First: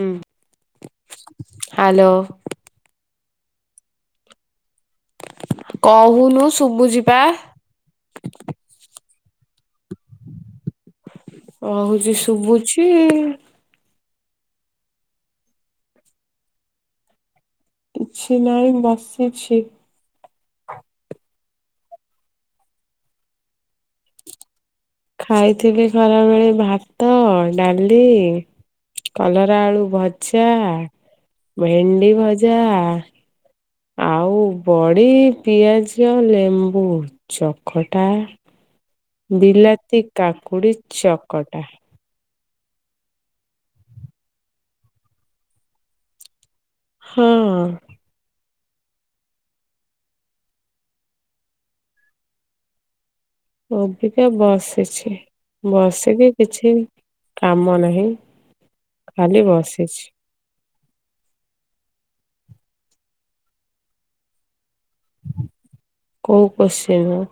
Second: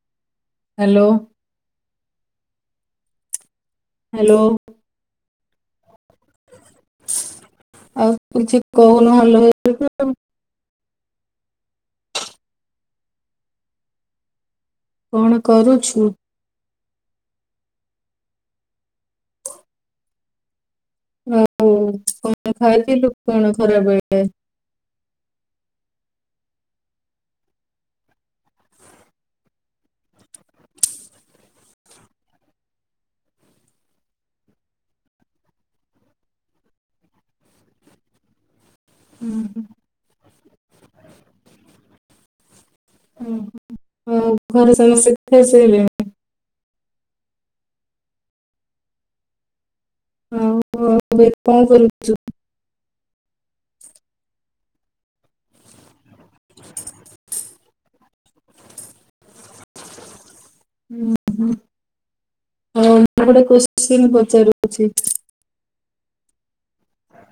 ହୁଁ hello hello hello କହୁନୁ ଶୁଭୁଚି ପା ଆଉ କିଛି କହୁନୁ ହାଲ ହାଲ କଣ ହଉଚୁ କହୁଛି ଶୁଭୁଚି କଣ କରୁଛୁ କିଛି ନାହିଁ ବସିଛି ହଉ କଣ ଖାଇଥିଲୁ କଣ ଖରା ବେଳେ ଖାଇଥିଲି ଖରାବେଳେ ଭାତ ଡାଲି କଲରା ଆଳୁ ଭଜା ଭେଣ୍ଡି ଭଜା ଆଉ ବଡ଼ି ପିଆଜ ଲେମ୍ବୁ ଚକଟା ଉହୁଁ, ବିଲାତି କାକୁଡ଼ି ଚକଟା ଓହୋ ହଉ ଘରେ ସମସ୍ତେ ଖାଇ ଶୋଇଲେଣି ହଁ ହଉ ଏବେ କଣ କରୁଛୁ? ଅବିକା ବସିଛି ବସିକି କିଛି କାମ ନାହିଁ ଖାଲି ବସିଛି ହଁ ହଁ ମୁଁ ଗୋଟେ କିଶ୍ଚିନ୍ ପଚାରୁ କୋଉ କଶ୍ଚିନ?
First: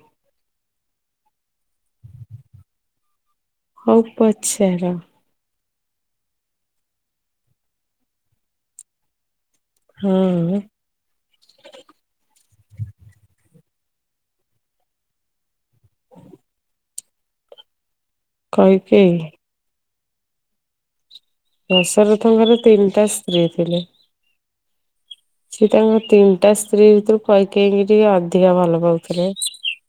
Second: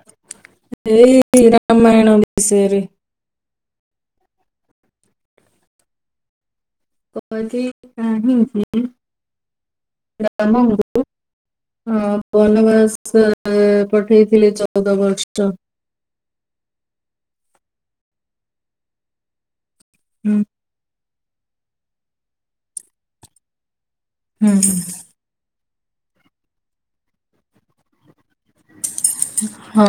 ଏଇ ରାାମାୟଣ ବିଷୟରେ ହଉ ପଚାର କୈକେୟୀ କାହିଁକି ହଁ ରାମ ଙ୍କୁ କୁ ଅଁ ବନବାସ ପଠେଇଥିଲେ ଚଉଦ ବର୍ଷ [inaudible] କହିକେହି। ହୁଁ। ଦଶରଥଙ୍କର ତିନିଟା ସ୍ତ୍ରୀ ଥିଲେ। ହୁଁ ହୁଁ। ସିଏ ତାଙ୍କ ତିନିଟା ସ୍ତ୍ରୀ ଭିତରୁ କହିକେଇକି ଟିକେ ଅଧିକା ଭଲ ପାଉଥିଲେ। ହଁ।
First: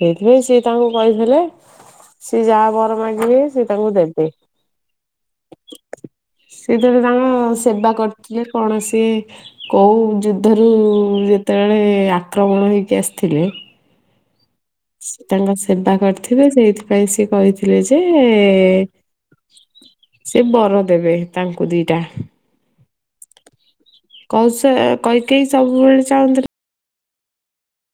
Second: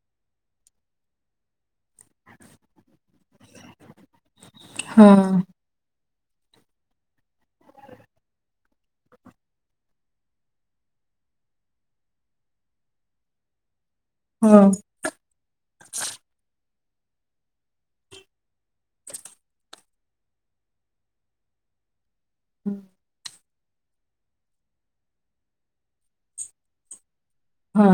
ହେଇଥିବାଇ ସିଏ ତାଙ୍କୁ କହିଥିଲେ ସିଏ ଯାହା ବର ମାଗ ସେ ତାଙ୍କୁ ଦେବେ। [inaudible] ହଁ ସେଥିରେ ତାଙ୍କ ସେବା କରିଥିଲେ କୌଣସି। କୋଉ ଯୁଦ୍ଧରୁ ଯେତେବେଳେ ଆକ୍ରମଣ ହେଇକି ଆସିଥିଲେ? ହଁ। ସେ ତାଙ୍କ ସେବା କରିଥିବେ। ସେଇଥିପାଇଁ ସିଏ କହିଥିଲେ ଯେ ସେ ବର ଦେବେ ତାଙ୍କୁ ଦିଟା। [unintelligible] କୌସ କଇକହି ସବୁବେଳେ ଚାହୁଁଥିଲେ। ହଁ।